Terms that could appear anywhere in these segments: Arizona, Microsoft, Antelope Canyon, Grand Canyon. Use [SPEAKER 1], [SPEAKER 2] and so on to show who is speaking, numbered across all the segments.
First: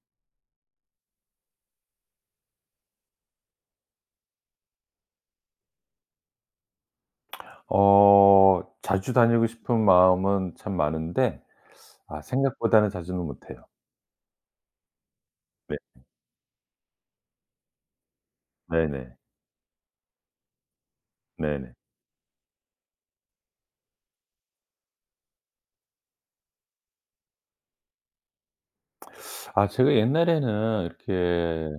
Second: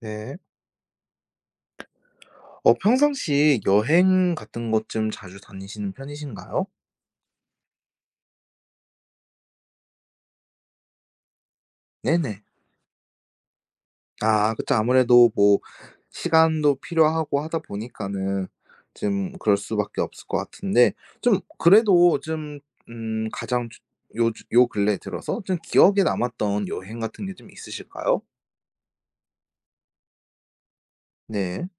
[SPEAKER 1] 네. 어 평상시 여행 같은 것 좀 자주 다니시는 편이신가요?
[SPEAKER 2] 어 자주 다니고 싶은 마음은 참 많은데
[SPEAKER 1] 네네.
[SPEAKER 2] 생각보다는 자주는 못 해요.
[SPEAKER 1] 아 그쵸. 아무래도 뭐
[SPEAKER 2] 네.
[SPEAKER 1] 시간도 필요하고 하다 보니까는
[SPEAKER 2] 네네.
[SPEAKER 1] 좀 그럴 수밖에 없을 것 같은데 좀
[SPEAKER 2] 네네.
[SPEAKER 1] 그래도 좀 가장 주 요 요 근래 들어서 좀 기억에 남았던 여행 같은 게 좀 있으실까요?
[SPEAKER 2] 아 제가 옛날에는
[SPEAKER 1] 네.
[SPEAKER 2] 이렇게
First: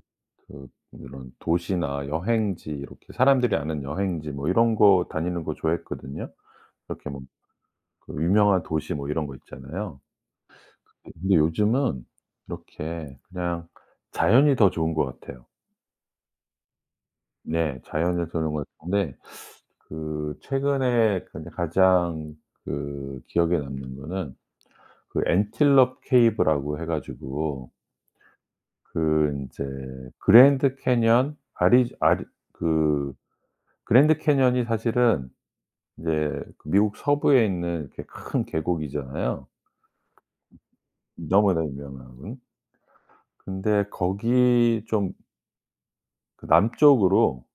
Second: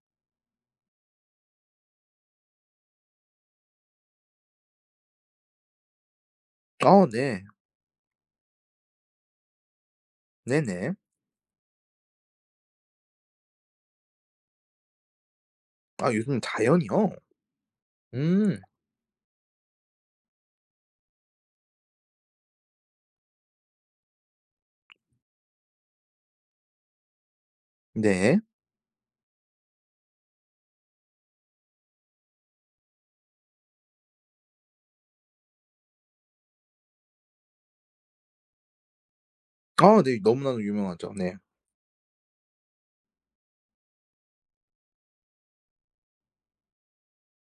[SPEAKER 2] 그 이런 도시나 여행지 이렇게 사람들이 아는 여행지 뭐 이런 거 다니는 거 좋아했거든요.
[SPEAKER 1] 아
[SPEAKER 2] 이렇게 뭐
[SPEAKER 1] 네.
[SPEAKER 2] 그 유명한 도시 뭐 이런 거 있잖아요.
[SPEAKER 1] 네네.
[SPEAKER 2] 예 근데 요즘은 이렇게 그냥 자연이 더 좋은 것 같아요.
[SPEAKER 1] 아 요즘 자연이요?
[SPEAKER 2] 네. 자연이 더 좋은
[SPEAKER 1] 음.
[SPEAKER 2] 것 같은데 그 최근에 근데 가장 그 기억에 남는 거는 그 엔틸럽 케이브라고 해 가지고
[SPEAKER 1] 네.
[SPEAKER 2] 그 인제 그랜드 캐니언 아리 아리 그 그랜드 캐니언이 사실은 인제 그 미국 서부에 있는 이렇게 큰 계곡이잖아요.
[SPEAKER 1] 아 네. 너무나도 유명하죠. 네.
[SPEAKER 2] 너무나 유명한. 근데 거기 좀 그 남쪽으로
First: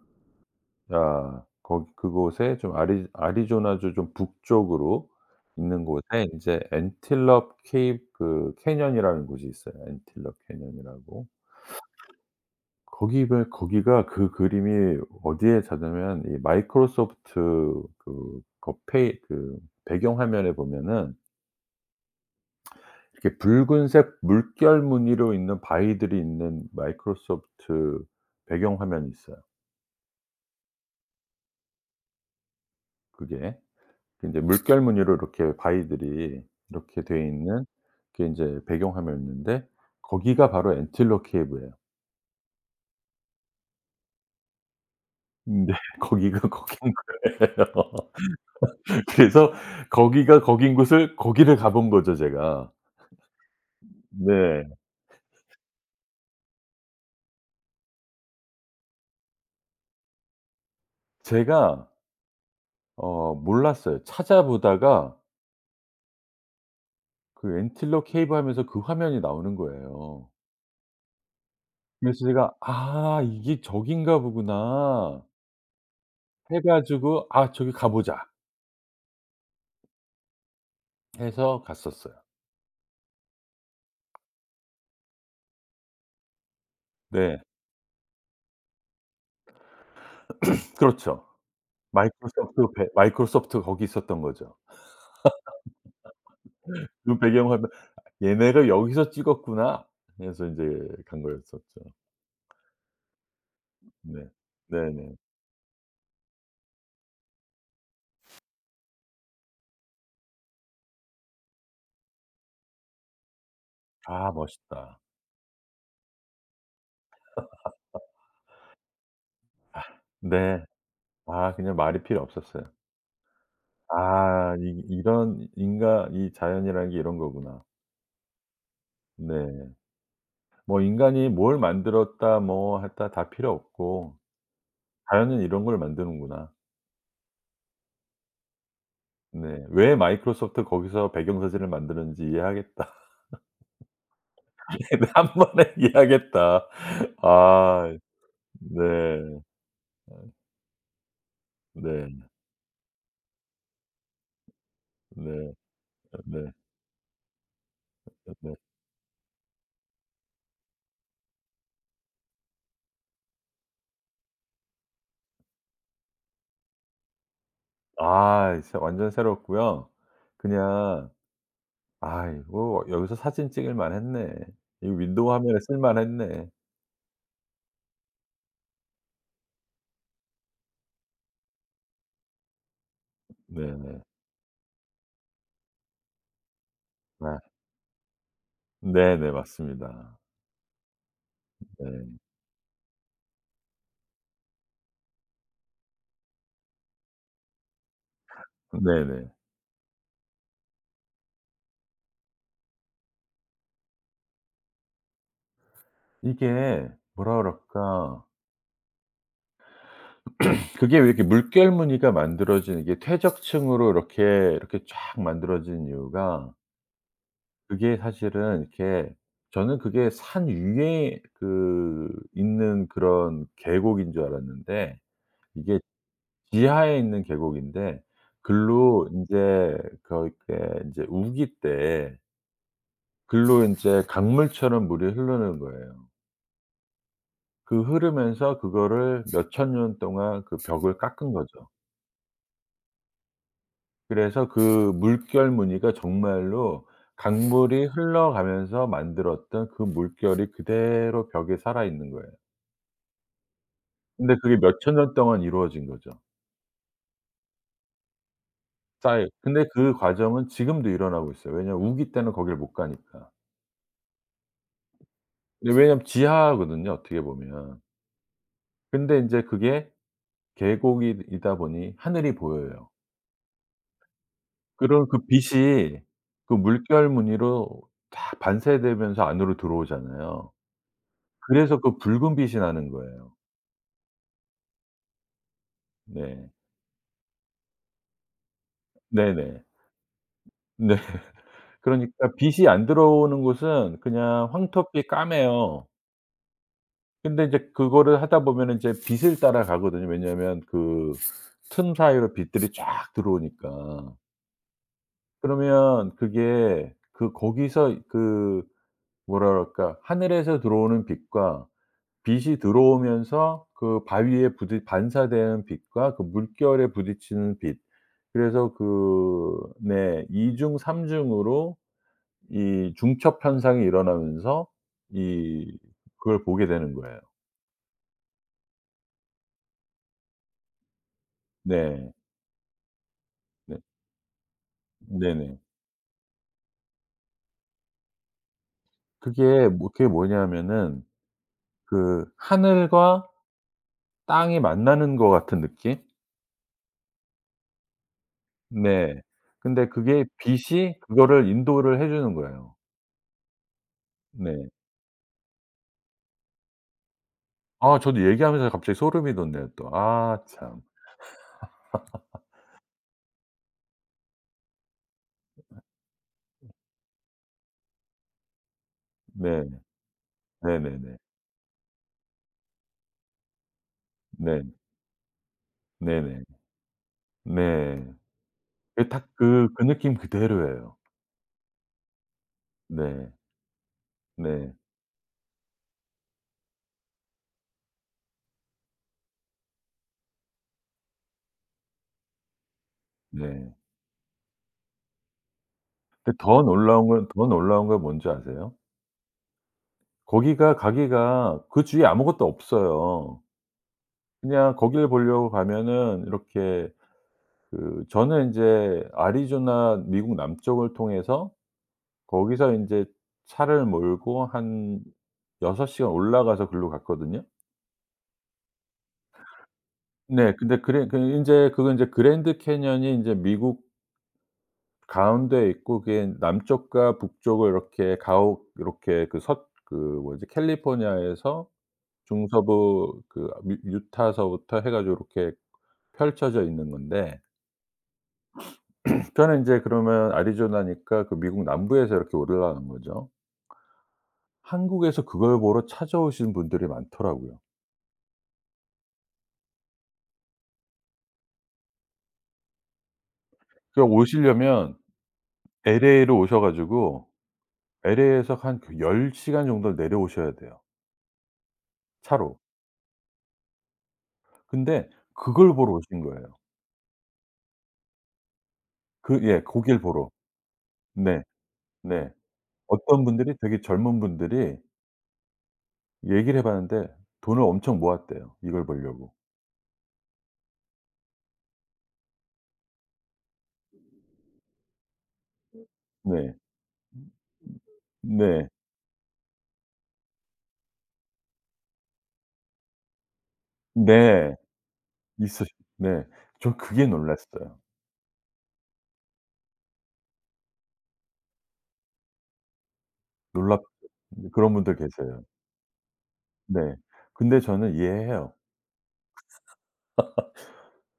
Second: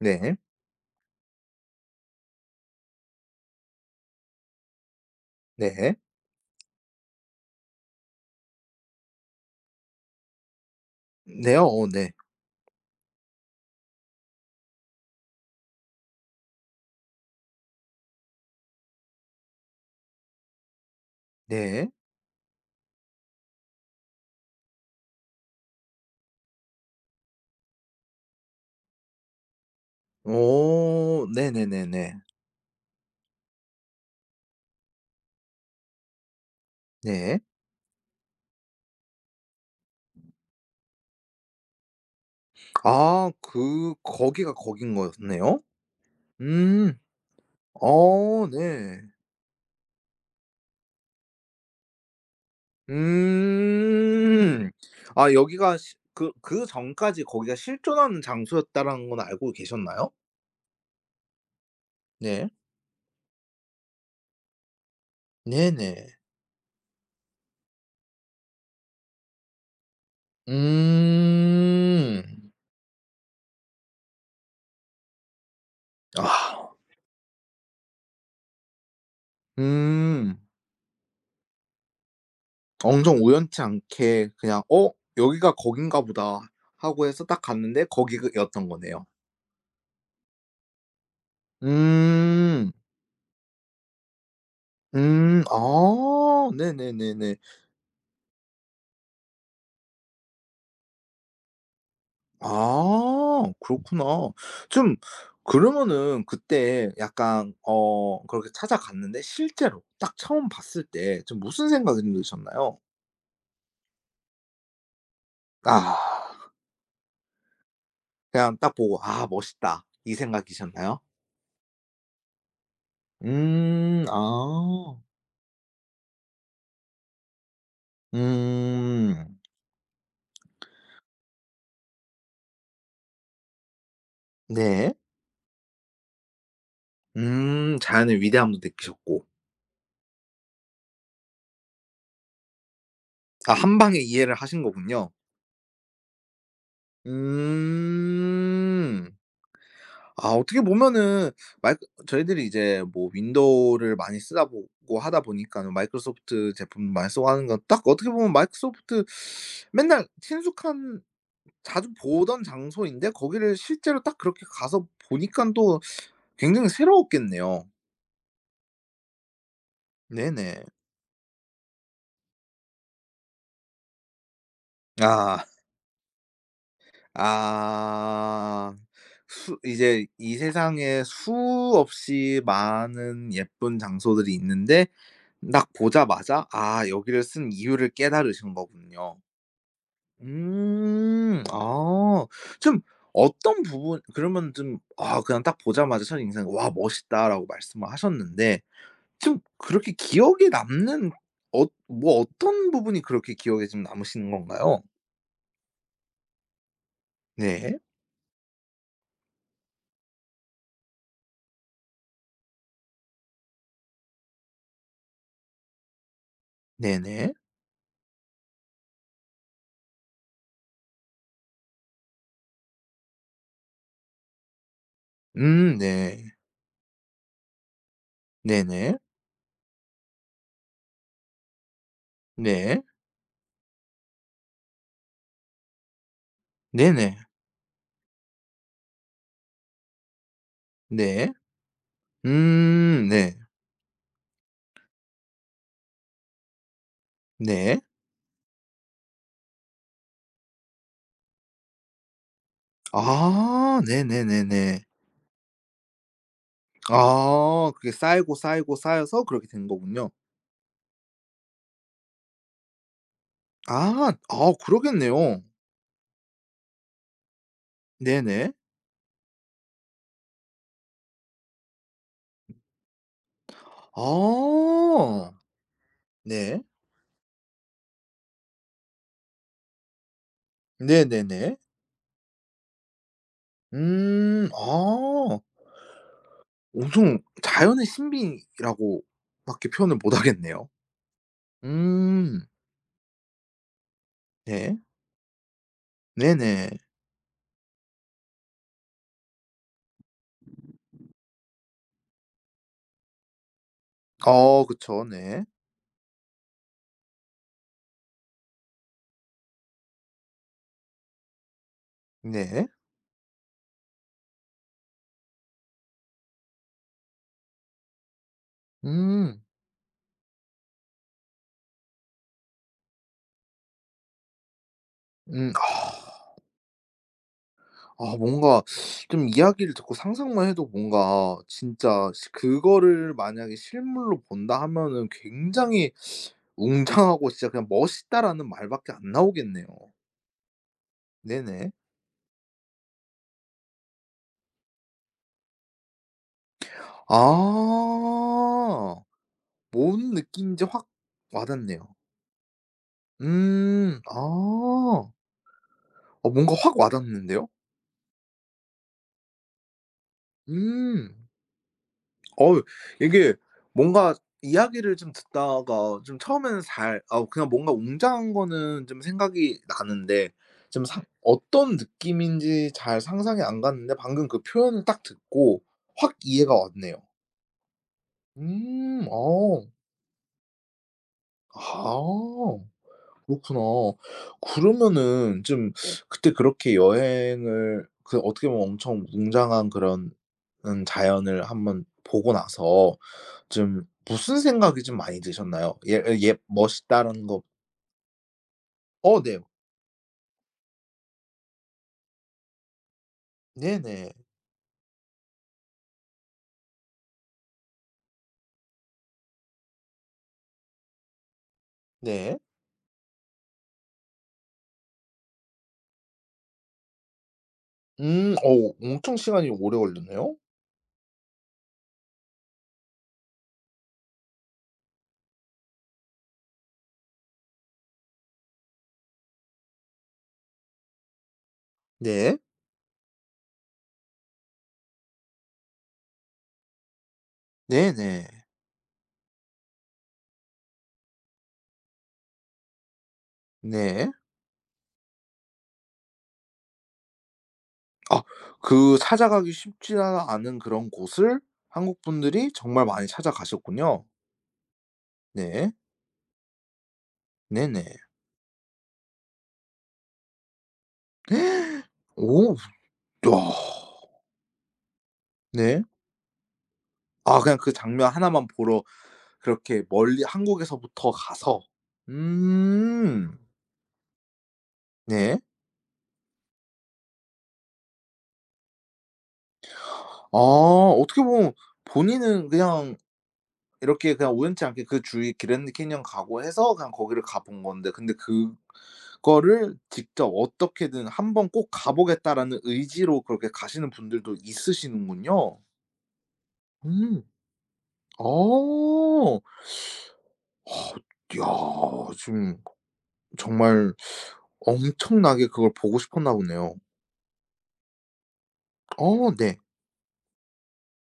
[SPEAKER 1] 네.
[SPEAKER 2] 야 거기 그곳에 좀 아리조나주 좀 북쪽으로 있는
[SPEAKER 1] 네.
[SPEAKER 2] 곳에 인제 엔틸럽 케이브 그 캐년이라는 곳이 있어요. 엔틸럽 캐년이라고.
[SPEAKER 1] 네요. 어 네.
[SPEAKER 2] 거기가 그 그림이 어디에 자냐면 이 마이크로소프트 그 거 페이 그 배경 화면에 보면은
[SPEAKER 1] 네.
[SPEAKER 2] 이렇게 붉은색 물결 무늬로 있는 바위들이 있는 마이크로소프트 배경 화면이 있어요,
[SPEAKER 1] 오 네네네네.
[SPEAKER 2] 그게. 이제 물결 무늬로 이렇게 바위들이 이렇게 돼
[SPEAKER 1] 네.
[SPEAKER 2] 있는 그게 인제 배경화면인데 거기가 바로 엔틸러 케이브예요.
[SPEAKER 1] 아 그 거기가 거긴 거였네요.
[SPEAKER 2] 네. 거기가 거긴
[SPEAKER 1] 음.
[SPEAKER 2] 거예요.
[SPEAKER 1] 어 네.
[SPEAKER 2] 그래서 거기가 거긴 곳을 거기를 가본 거죠 제가. 네.
[SPEAKER 1] 음. 아 여기가 시 그 그전까지 거기가 실존하는 장소였다라는 건 알고 계셨나요?
[SPEAKER 2] 제가
[SPEAKER 1] 네.
[SPEAKER 2] 몰랐어요. 찾아보다가
[SPEAKER 1] 네네.
[SPEAKER 2] 그 엔틸러 케이브 하면서 그 화면이 나오는 거예요.
[SPEAKER 1] 음.
[SPEAKER 2] 그래서 제가 '아 이게 저긴가 보구나.' 해
[SPEAKER 1] 아.
[SPEAKER 2] 가지고 '아 저기 가 보자.'
[SPEAKER 1] 음.
[SPEAKER 2] 해서 갔었어요.
[SPEAKER 1] 엄청 우연치 않게 그냥 '어 여기가 거긴가 보다.' 하고 해서
[SPEAKER 2] 네.
[SPEAKER 1] 딱 갔는데 거기 였던 거네요.
[SPEAKER 2] 그렇죠.
[SPEAKER 1] 음.
[SPEAKER 2] 마이크로소프트 거기 있었던 거죠.
[SPEAKER 1] 음. 아.
[SPEAKER 2] 그
[SPEAKER 1] 네네네네.
[SPEAKER 2] 배경화면 '얘네가 여기서 찍었구나.' 해서 인제 간 거였었죠.
[SPEAKER 1] 아.
[SPEAKER 2] 네.
[SPEAKER 1] 그렇구나. 좀
[SPEAKER 2] 네네.
[SPEAKER 1] 그러면은 그때 약간 어 그렇게 찾아갔는데 실제로 딱 처음 봤을 때 좀 무슨 생각이 드셨나요?
[SPEAKER 2] 아 멋있다.
[SPEAKER 1] 아. 그냥 딱 보고 '아 멋있다.' 이
[SPEAKER 2] 네.
[SPEAKER 1] 생각이셨나요?
[SPEAKER 2] 아 그냥 말이 필요 없었어요.
[SPEAKER 1] 음.
[SPEAKER 2] 아 이
[SPEAKER 1] 아.
[SPEAKER 2] 이런 인간 이 자연이라는 게 이런 거구나.
[SPEAKER 1] 음.
[SPEAKER 2] 네. 뭐 인간이 뭘 만들었다 뭐 했다 다 필요 없고
[SPEAKER 1] 네.
[SPEAKER 2] 자연은 이런 걸 만드는구나.
[SPEAKER 1] 음. 자연의 위대함도 느끼셨고.
[SPEAKER 2] 네. 왜 마이크로소프트 거기서 배경사진을 만드는지 이해하겠다.
[SPEAKER 1] 아 한방에 이해를 하신
[SPEAKER 2] 네,
[SPEAKER 1] 거군요.
[SPEAKER 2] 한 번에 이해하겠다. 아 네.
[SPEAKER 1] 음. 아 어떻게 보면은 마이
[SPEAKER 2] 네.
[SPEAKER 1] 저희들이 이제 뭐 윈도우를 많이 쓰다 보고 하다
[SPEAKER 2] 네.
[SPEAKER 1] 보니까는
[SPEAKER 2] 네.
[SPEAKER 1] 마이크로소프트 제품 많이 쓰고 하는 건 딱 어떻게 보면
[SPEAKER 2] 네.
[SPEAKER 1] 마이크로소프트 맨날 친숙한 자주 보던 장소인데 거기를 실제로 딱 그렇게 가서 보니깐 또 굉장히 새로웠겠네요.
[SPEAKER 2] 아 진짜 완전 새롭고요.
[SPEAKER 1] 네네.
[SPEAKER 2] 그냥 '아 이고 여기서 사진 찍을 만했네. 이 윈도우
[SPEAKER 1] 아.
[SPEAKER 2] 화면에 쓸 만했네.'
[SPEAKER 1] 아. 수 이제 이 세상에 수없이 많은 예쁜
[SPEAKER 2] 네네.
[SPEAKER 1] 장소들이 있는데 딱 보자마자 '아 여기를
[SPEAKER 2] 아
[SPEAKER 1] 쓴 이유를 깨달으신 거군요.'
[SPEAKER 2] 네네. 맞습니다.
[SPEAKER 1] 음.
[SPEAKER 2] 네.
[SPEAKER 1] 아. 좀 어떤 부분 그러면 좀 아 그냥 딱 보자마자 첫 인상 "와 멋있다."라고 말씀을 하셨는데
[SPEAKER 2] 네네.
[SPEAKER 1] 좀 그렇게 기억에 남는 어 뭐 어떤 부분이 그렇게 기억에 좀 남으시는 건가요?
[SPEAKER 2] 이게 뭐라
[SPEAKER 1] 네.
[SPEAKER 2] 그럴까. 그게 왜 이렇게 물결 무늬가 만들어진게 퇴적층으로 이렇게 쫙 만들어진 이유가
[SPEAKER 1] 네네.
[SPEAKER 2] 그게 사실은 이렇게 저는 그게 산 위에 그 있는 그런 계곡인 줄 알았는데 이게
[SPEAKER 1] 네.
[SPEAKER 2] 지하에 있는 계곡인데
[SPEAKER 1] 네네.
[SPEAKER 2] 글로 인제 거기 그 인제 우기 때
[SPEAKER 1] 네.
[SPEAKER 2] 글로 인제 강물처럼 물이 흐르는 거예요.
[SPEAKER 1] 네네.
[SPEAKER 2] 그 흐르면서 그거를 몇천 년 동안 그 벽을
[SPEAKER 1] 네.
[SPEAKER 2] 깎은 거죠.
[SPEAKER 1] 네.
[SPEAKER 2] 그래서 그 물결 무늬가 정말로
[SPEAKER 1] 네.
[SPEAKER 2] 강물이 흘러가면서 만들었던 그 물결이 그대로 벽에 살아있는 거예요.
[SPEAKER 1] 아
[SPEAKER 2] 근데 그게
[SPEAKER 1] 네네네네.
[SPEAKER 2] 몇천 년 동안 이루어진 거죠.
[SPEAKER 1] 아 그게 쌓이고, 쌓이고, 쌓여서
[SPEAKER 2] 쌓여
[SPEAKER 1] 그렇게
[SPEAKER 2] 근데
[SPEAKER 1] 된
[SPEAKER 2] 그
[SPEAKER 1] 거군요.
[SPEAKER 2] 과정은 지금도 일어나고 있어요. 왜냐하면 우기 때는 거기를 못 가니까.
[SPEAKER 1] 아. 아 그러겠네요.
[SPEAKER 2] 근데 왜냐하면 지하거든요 어떻게 보면.
[SPEAKER 1] 네네.
[SPEAKER 2] 근데 인제 그게 계곡이 이다 보니 하늘이 보여요. 그런 그
[SPEAKER 1] 아.
[SPEAKER 2] 빛이 그
[SPEAKER 1] 네.
[SPEAKER 2] 물결 무늬로 다 반사되면서 안으로 들어오잖아요.
[SPEAKER 1] 네네네.
[SPEAKER 2] 그래서 그 붉은 빛이 나는 거예요.
[SPEAKER 1] 음. 아.
[SPEAKER 2] 네.
[SPEAKER 1] 엄청 자연의 신비라고
[SPEAKER 2] 네네.
[SPEAKER 1] 밖에 표현을 못 하겠네요.
[SPEAKER 2] 네. 그러니까
[SPEAKER 1] 음.
[SPEAKER 2] 빛이 안 들어오는 곳은 그냥
[SPEAKER 1] 네.
[SPEAKER 2] 황토빛 까매요.
[SPEAKER 1] 네네.
[SPEAKER 2] 근데 이제 그거를 하다 보면은 이제 빛을 따라가거든요. 왜냐하면 그 틈 사이로 빛들이 쫙 들어오니까.
[SPEAKER 1] 어 그쵸. 네.
[SPEAKER 2] 그러면 그게 그 거기서 그 뭐라 그럴까 하늘에서 들어오는 빛과 빛이
[SPEAKER 1] 네.
[SPEAKER 2] 들어오면서 그 바위에 부딪 반사되는 빛과 그 물결에 부딪히는 빛. 그래서
[SPEAKER 1] 음.
[SPEAKER 2] 그 네 이중 삼 중으로 이 중첩 현상이 일어나면서
[SPEAKER 1] 음.
[SPEAKER 2] 이
[SPEAKER 1] 아.
[SPEAKER 2] 그걸 보게 되는 거예요.
[SPEAKER 1] 아 뭔가 좀 이야기를 듣고 상상만 해도 뭔가 진짜
[SPEAKER 2] 네.
[SPEAKER 1] 시 그거를 만약에
[SPEAKER 2] 네.
[SPEAKER 1] 실물로 본다 하면은
[SPEAKER 2] 네네.
[SPEAKER 1] 굉장히 웅장하고 진짜 그냥 "멋있다."라는 말밖에 안 나오겠네요.
[SPEAKER 2] 그게 뭐냐면은
[SPEAKER 1] 네네.
[SPEAKER 2] 그 하늘과 땅이 만나는 것 같은 느낌?
[SPEAKER 1] 아.
[SPEAKER 2] 네. 근데
[SPEAKER 1] 뭔
[SPEAKER 2] 그게
[SPEAKER 1] 느낌인지 확
[SPEAKER 2] 빛이 그거를
[SPEAKER 1] 와닿네요.
[SPEAKER 2] 인도를 해 주는 거예요.
[SPEAKER 1] 음.
[SPEAKER 2] 네.
[SPEAKER 1] 아. 어 뭔가 확 와닿는데요?
[SPEAKER 2] 아 저도 얘기하면서 갑자기 소름이 돋네요 또. 아 참.
[SPEAKER 1] 음. 어우 이게 뭔가 이야기를 좀 듣다가 좀 처음에는 잘 아 그냥 뭔가 웅장한 거는 좀 생각이
[SPEAKER 2] 네.
[SPEAKER 1] 나는데 좀 상
[SPEAKER 2] 네네네.
[SPEAKER 1] 어떤 느낌인지 잘 상상이 안 갔는데 방금 그
[SPEAKER 2] 네.
[SPEAKER 1] 표현을 딱 듣고 확
[SPEAKER 2] 네네.
[SPEAKER 1] 이해가 왔네요.
[SPEAKER 2] 네.
[SPEAKER 1] 음.
[SPEAKER 2] 그게 딱
[SPEAKER 1] 어.
[SPEAKER 2] 그 그 느낌 그대로예요.
[SPEAKER 1] 아.
[SPEAKER 2] 네.
[SPEAKER 1] 그렇구나.
[SPEAKER 2] 네.
[SPEAKER 1] 그러면은 좀 네. 그때 그렇게 여행을 그 어떻게 보면 엄청 웅장한 그런 자연을 한번 보고 나서
[SPEAKER 2] 네.
[SPEAKER 1] 좀 무슨 생각이 좀 많이 드셨나요? 예 예 예
[SPEAKER 2] 근데 더 놀라운
[SPEAKER 1] 멋있다라는
[SPEAKER 2] 건
[SPEAKER 1] 거
[SPEAKER 2] 더 놀라운 건 뭔지 아세요?
[SPEAKER 1] 어 네.
[SPEAKER 2] 거기가 가기가 그 주위에 아무것도 없어요.
[SPEAKER 1] 네네.
[SPEAKER 2] 그냥 거길 보려고 가면은 이렇게 그 저는 인제 애리조나 미국 남쪽을 통해서
[SPEAKER 1] 네.
[SPEAKER 2] 거기서 인제 차를 몰고 한 6 시간 올라가서 글로 갔거든요.
[SPEAKER 1] 어 엄청 시간이 오래 걸렸네요.
[SPEAKER 2] 네. 근데 그래 그 인제 그건 인제 그랜드 캐니언이 인제 미국 가운데에 있고 그게 남쪽과 북쪽을 이렇게 가옥 이렇게 그 서 그 뭐지 캘리포니아에서
[SPEAKER 1] 네.
[SPEAKER 2] 중서부 그 미 유타서부터 해 가지고 이렇게 펼쳐져 있는 건데
[SPEAKER 1] 네네.
[SPEAKER 2] 그러니이는제 그러면 애리조나니까 그 미국 남부에서 이렇게 오르라는 거죠.
[SPEAKER 1] 네.
[SPEAKER 2] 한국에서 그걸 보러 찾아오시는 분들이 많더라고요.
[SPEAKER 1] 아 그 찾아가기 쉽지 아 않은 그런 곳을 한국 분들이 정말 많이 찾아가셨군요.
[SPEAKER 2] 그러니까 오시려면
[SPEAKER 1] 네.
[SPEAKER 2] LA로 오셔 가지고
[SPEAKER 1] 네네.
[SPEAKER 2] LA에서 한 그 10 시간 정도 내려오셔야 돼요,
[SPEAKER 1] 오. 야.
[SPEAKER 2] 차로. 근데 그걸
[SPEAKER 1] 네.
[SPEAKER 2] 보러 오신 거예요.
[SPEAKER 1] 아 그냥 그 장면 하나만 보러
[SPEAKER 2] 그 예
[SPEAKER 1] 그렇게
[SPEAKER 2] 고길
[SPEAKER 1] 멀리
[SPEAKER 2] 보러.
[SPEAKER 1] 한국에서부터
[SPEAKER 2] 네.
[SPEAKER 1] 가서.
[SPEAKER 2] 네. 어떤
[SPEAKER 1] 음.
[SPEAKER 2] 분들이 되게 젊은 분들이
[SPEAKER 1] 네.
[SPEAKER 2] 얘기를 해 봤는데 돈을 엄청 모았대요, 이걸 보려고.
[SPEAKER 1] 아 어떻게 보면 본인은 그냥 이렇게 그냥 우연치 않게 그 주위 그랜드 캐니언 가고
[SPEAKER 2] 네.
[SPEAKER 1] 해서 그냥 거기를 가본 건데 근데
[SPEAKER 2] 네.
[SPEAKER 1] 그거를 직접 어떻게든 '한 번 꼭 가 보겠다.'라는 의지로 그렇게 가시는 분들도
[SPEAKER 2] 네.
[SPEAKER 1] 있으시는군요.
[SPEAKER 2] 있으시 네. 전 그게
[SPEAKER 1] 음.
[SPEAKER 2] 놀랐어요.
[SPEAKER 1] 어. 야 지금
[SPEAKER 2] 놀랍죠.
[SPEAKER 1] 정말
[SPEAKER 2] 그런 분들 계세요.
[SPEAKER 1] 엄청나게 그걸 보고 싶었나 보네요.
[SPEAKER 2] 네. 근데 저는 이해해요.
[SPEAKER 1] 어 네.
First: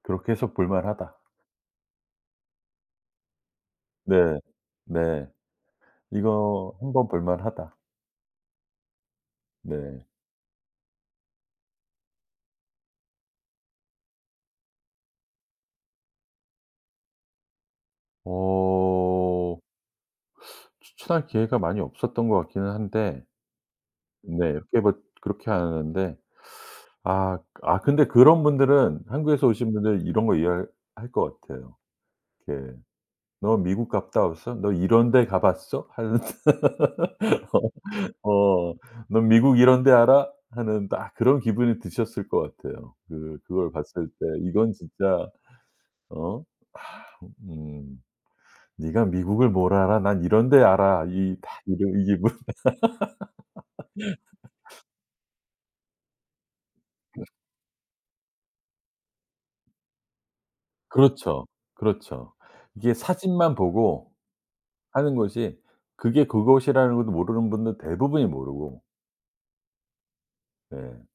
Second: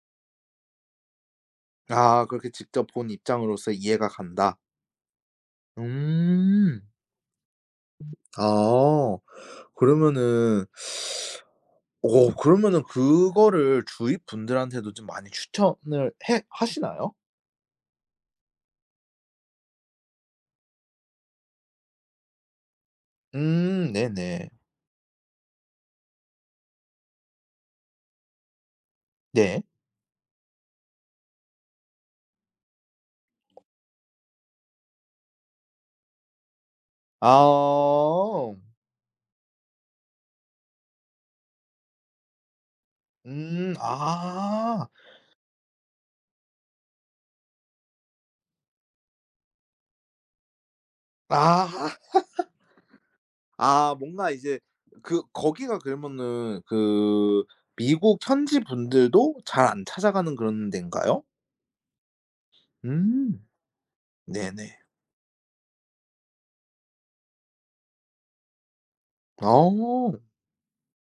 [SPEAKER 2] '그렇게 해서 볼만하다.'
[SPEAKER 1] 아 그렇게 직접 본 입장으로서 이해가
[SPEAKER 2] 네.
[SPEAKER 1] 간다.
[SPEAKER 2] 네. '이거
[SPEAKER 1] 음.
[SPEAKER 2] 한번 볼만하다.'
[SPEAKER 1] 아
[SPEAKER 2] 네.
[SPEAKER 1] 그러면은 어 그러면은 그거를 주위 분들한테도 좀 많이 추천을 해 하시나요?
[SPEAKER 2] 어 추천할 기회가 많이 없었던 것 같기는 한데 네
[SPEAKER 1] 네네.
[SPEAKER 2] 이렇게 뭐 그렇게 하는데 근데 그런 분들은 한국에서
[SPEAKER 1] 네.
[SPEAKER 2] 오신 분들은 이런 거 이해할 할 것 같아요. 이렇게 "너 미국 갔다 왔어? 너 이런 데 가 봤어?" 하는
[SPEAKER 1] 아.
[SPEAKER 2] 어. "넌 미국 이런 데 알아?" 하는 딱 그런 기분이 드셨을 것 같아요. 그 그걸
[SPEAKER 1] 음.
[SPEAKER 2] 봤을 때 이건
[SPEAKER 1] 아.
[SPEAKER 2] 진짜 어 음 '네가 미국을 뭘 알아? 난 이런 데 알아.' 이 딱
[SPEAKER 1] 아.
[SPEAKER 2] 이런 이 기분.
[SPEAKER 1] 아 뭔가 이제 그 거기가 그러면은 그 미국 현지 분들도 잘 안 찾아가는 그런 데인가요?
[SPEAKER 2] 그렇죠. 그렇죠. 이게
[SPEAKER 1] 음.
[SPEAKER 2] 사진만 보고
[SPEAKER 1] 네네.
[SPEAKER 2] 하는 것이 그게 그것이라는 것도 모르는 분들 대부분이 모르고.
[SPEAKER 1] 어.
[SPEAKER 2] 네.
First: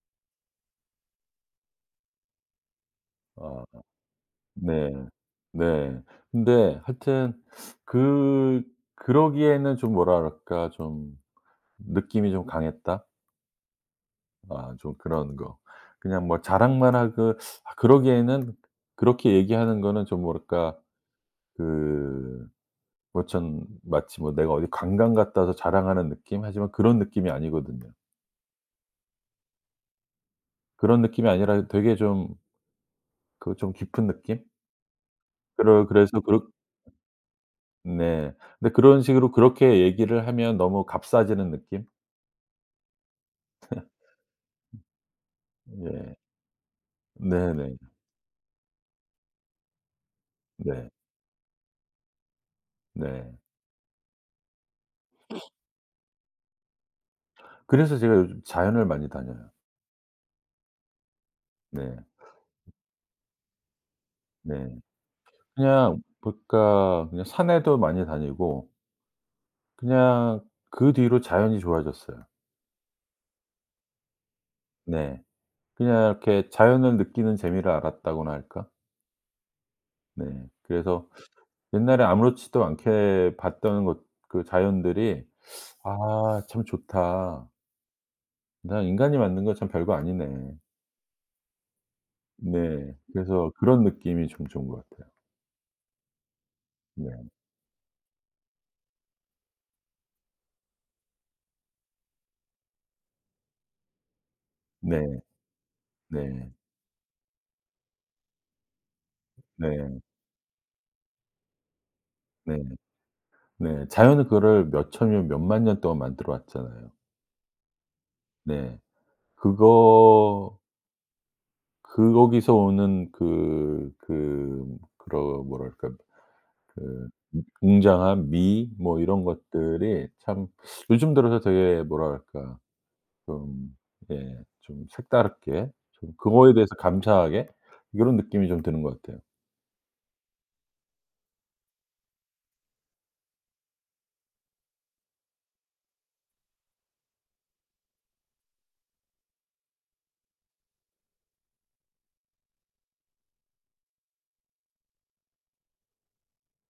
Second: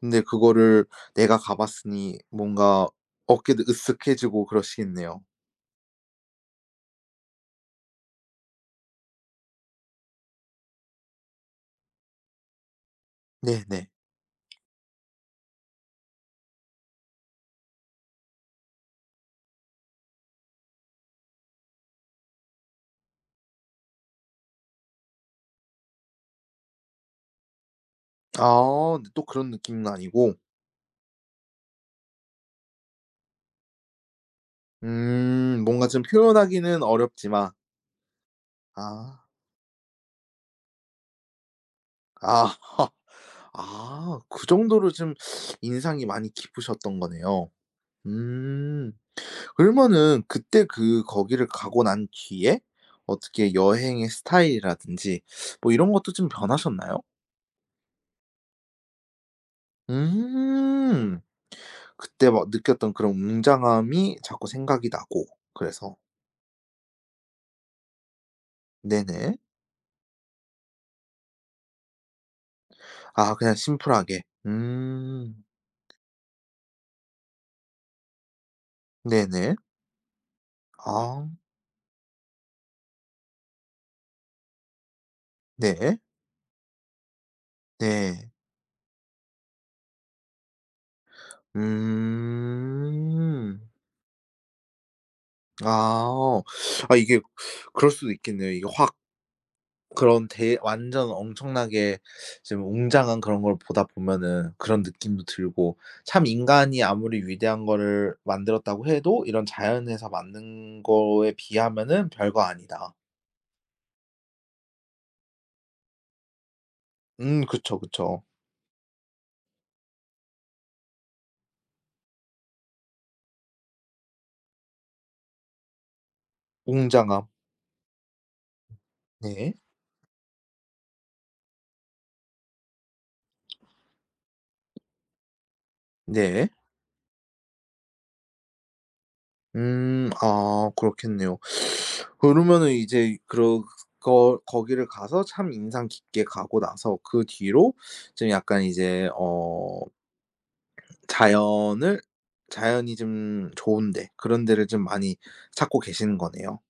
[SPEAKER 1] 근데 그거를 내가 가 봤으니 뭔가 어깨도
[SPEAKER 2] 아
[SPEAKER 1] 으쓱해지고
[SPEAKER 2] 네.
[SPEAKER 1] 그러시겠네요.
[SPEAKER 2] 네. 근데 하여튼 그 그러기에는 좀 뭐랄까 좀 느낌이 좀 강했다?
[SPEAKER 1] 네네.
[SPEAKER 2] 아 좀 그런 거. 그냥 뭐 자랑만 하고 아 그러기에는 그렇게 얘기하는 거는 좀 뭐랄까 그 뭐전 마치 뭐 내가 어디 관광 갔다 와서 자랑하는 느낌? 하지만 그런 느낌이 아니거든요.
[SPEAKER 1] 아 근데 또 그런 느낌은 아니고.
[SPEAKER 2] 그런 느낌이 아니라 되게 좀 그 좀 깊은 느낌? 그러
[SPEAKER 1] 뭔가 좀
[SPEAKER 2] 그래서 그렇
[SPEAKER 1] 표현하기는 어렵지만
[SPEAKER 2] 네. 근데 그런
[SPEAKER 1] 아.
[SPEAKER 2] 식으로 그렇게 얘기를 하면 너무 값싸지는 느낌?
[SPEAKER 1] 아. 아 그 정도로 좀 인상이
[SPEAKER 2] 예.
[SPEAKER 1] 많이 깊으셨던 거네요.
[SPEAKER 2] 네네.
[SPEAKER 1] 음. 그러면은 그때
[SPEAKER 2] 네.
[SPEAKER 1] 그 거기를 가고 난 뒤에
[SPEAKER 2] 네.
[SPEAKER 1] 어떻게 여행의 스타일이라든지 뭐 이런 것도 좀 변하셨나요?
[SPEAKER 2] 그래서 제가 요즘 자연을 많이 다녀요.
[SPEAKER 1] 음.
[SPEAKER 2] 네.
[SPEAKER 1] 그때 막 느꼈던 그런 웅장함이 자꾸
[SPEAKER 2] 네.
[SPEAKER 1] 생각이 나고 그래서.
[SPEAKER 2] 그냥 그러니까 그냥 산에도 많이 다니고
[SPEAKER 1] 네네.
[SPEAKER 2] 그냥 그 뒤로 자연이 좋아졌어요.
[SPEAKER 1] 아 그냥 심플하게.
[SPEAKER 2] 네.
[SPEAKER 1] 음.
[SPEAKER 2] 그냥 이렇게 자연을 느끼는 재미를 알았다고나 할까?
[SPEAKER 1] 네네.
[SPEAKER 2] 네. 그래서
[SPEAKER 1] 아
[SPEAKER 2] 옛날에 아무렇지도 않게 봤던 것 그 자연들이
[SPEAKER 1] 네.
[SPEAKER 2] '아 참 좋다.
[SPEAKER 1] 네.
[SPEAKER 2] 나 인간이 만든 거 참 별거 아니네.' 네. 그래서
[SPEAKER 1] 음.
[SPEAKER 2] 그런 느낌이 좀 좋은 것 같아요.
[SPEAKER 1] 아. 아
[SPEAKER 2] 네.
[SPEAKER 1] 이게 그럴 수도 있겠네요. 이게 확 그런 대 완전 엄청나게 지금 웅장한 그런 걸 보다 보면은 그런
[SPEAKER 2] 네.
[SPEAKER 1] 느낌도 들고 참
[SPEAKER 2] 네.
[SPEAKER 1] 인간이 아무리 위대한 거를 만들었다고 해도 이런
[SPEAKER 2] 네.
[SPEAKER 1] 자연에서 만든 거에 비하면은 별거
[SPEAKER 2] 네.
[SPEAKER 1] 아니다.
[SPEAKER 2] 네. 자연은 그거를 몇천 년 몇만 년 동안 만들어 왔잖아요.
[SPEAKER 1] 그쵸, 그쵸.
[SPEAKER 2] 네. 그거 거기서 오는 그런 뭐랄까 그
[SPEAKER 1] 웅장함.
[SPEAKER 2] 웅장한 미 뭐 이런
[SPEAKER 1] 네.
[SPEAKER 2] 것들이 참 요즘 들어서 되게 뭐랄까 좀 예 좀 색다르게 좀
[SPEAKER 1] 네.
[SPEAKER 2] 그거에 대해서 감사하게 요런 느낌이 좀 드는 것 같아요.
[SPEAKER 1] 아 그렇겠네요. 그러면은 이제 그러 거 거기를 가서 참 인상 깊게 가고 나서 그 뒤로 좀 약간 이제 어 자연을 자연이 좀 좋은데 그런 데를 좀 많이 찾고 계시는 거네요.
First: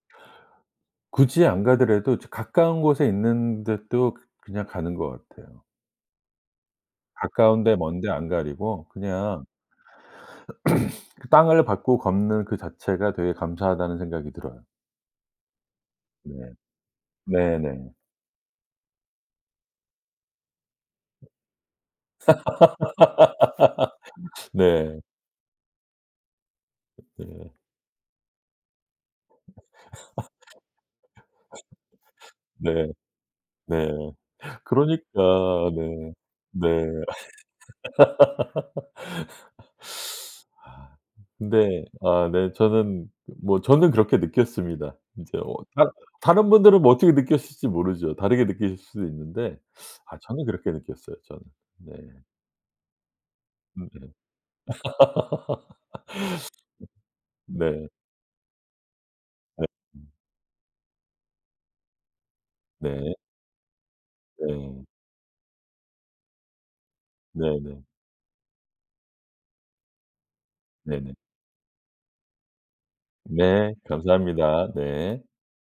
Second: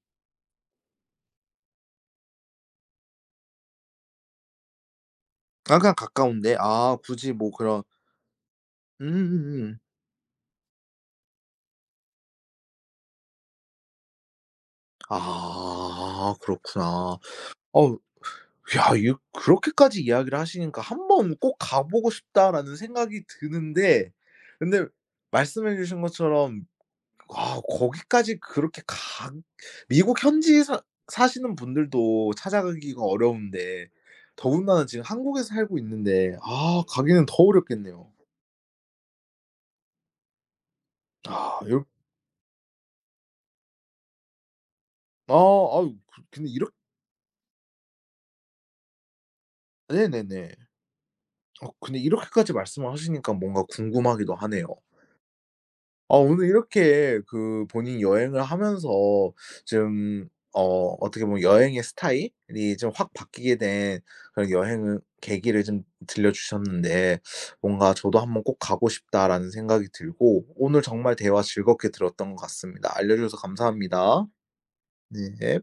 [SPEAKER 2] 굳이 안 가더라도 저 가까운 곳에 있는 데도 그냥 가는 것 같아요.
[SPEAKER 1] 아 그냥 가까운데 아 굳이 뭐
[SPEAKER 2] 가까운 데
[SPEAKER 1] 그런
[SPEAKER 2] 먼데 안 가리고 그냥
[SPEAKER 1] 음음음.
[SPEAKER 2] 그 땅을 밟고 걷는 그 자체가 되게 감사하다는 생각이 들어요.
[SPEAKER 1] 아
[SPEAKER 2] 네.
[SPEAKER 1] 그렇구나.
[SPEAKER 2] 네네.
[SPEAKER 1] 어우 야 이 그렇게까지 이야기를 하시니까 '한 번 꼭 가 보고 싶다.'라는 생각이 드는데 근데
[SPEAKER 2] 네.
[SPEAKER 1] 말씀해 주신 것처럼
[SPEAKER 2] 네.
[SPEAKER 1] 아 거기까지 그렇게 가 미국 현지에 사 사시는 분들도
[SPEAKER 2] 네.
[SPEAKER 1] 찾아가기가
[SPEAKER 2] 네.
[SPEAKER 1] 어려운데 더군다나 지금
[SPEAKER 2] 그러니까
[SPEAKER 1] 한국에 살고
[SPEAKER 2] 네.
[SPEAKER 1] 있는데 아
[SPEAKER 2] 네.
[SPEAKER 1] 가기는 더 어렵겠네요. 아 여
[SPEAKER 2] 근데 아네 저는 뭐 저는 그렇게 느꼈습니다.
[SPEAKER 1] 아
[SPEAKER 2] 인제 다
[SPEAKER 1] 아유 그 근데
[SPEAKER 2] 다른
[SPEAKER 1] 이렇
[SPEAKER 2] 분들은 뭐 어떻게 느꼈을지 모르죠. 다르게 느끼실 수도 있는데 아 저는
[SPEAKER 1] 네네네.
[SPEAKER 2] 그렇게 느꼈어요, 저는.
[SPEAKER 1] 어
[SPEAKER 2] 네.
[SPEAKER 1] 근데 이렇게까지 말씀을 하시니까 뭔가
[SPEAKER 2] 음음.
[SPEAKER 1] 궁금하기도 하네요. 어 오늘 이렇게 그
[SPEAKER 2] 네.
[SPEAKER 1] 본인 여행을 하면서
[SPEAKER 2] 네. 음.
[SPEAKER 1] 좀 어 어떻게 보면 여행의 스타일이 좀 확
[SPEAKER 2] 네.
[SPEAKER 1] 바뀌게 된 그런
[SPEAKER 2] 네.
[SPEAKER 1] 여행 계기를 좀 들려 주셨는데
[SPEAKER 2] 네네.
[SPEAKER 1] 뭔가 '저도 한번 꼭 가고 싶다.'라는 생각이 들고 오늘 정말
[SPEAKER 2] 네네.
[SPEAKER 1] 대화 즐겁게 들었던 것 같습니다. 알려 주셔서
[SPEAKER 2] 네.
[SPEAKER 1] 감사합니다.
[SPEAKER 2] 감사합니다. 네.
[SPEAKER 1] 네.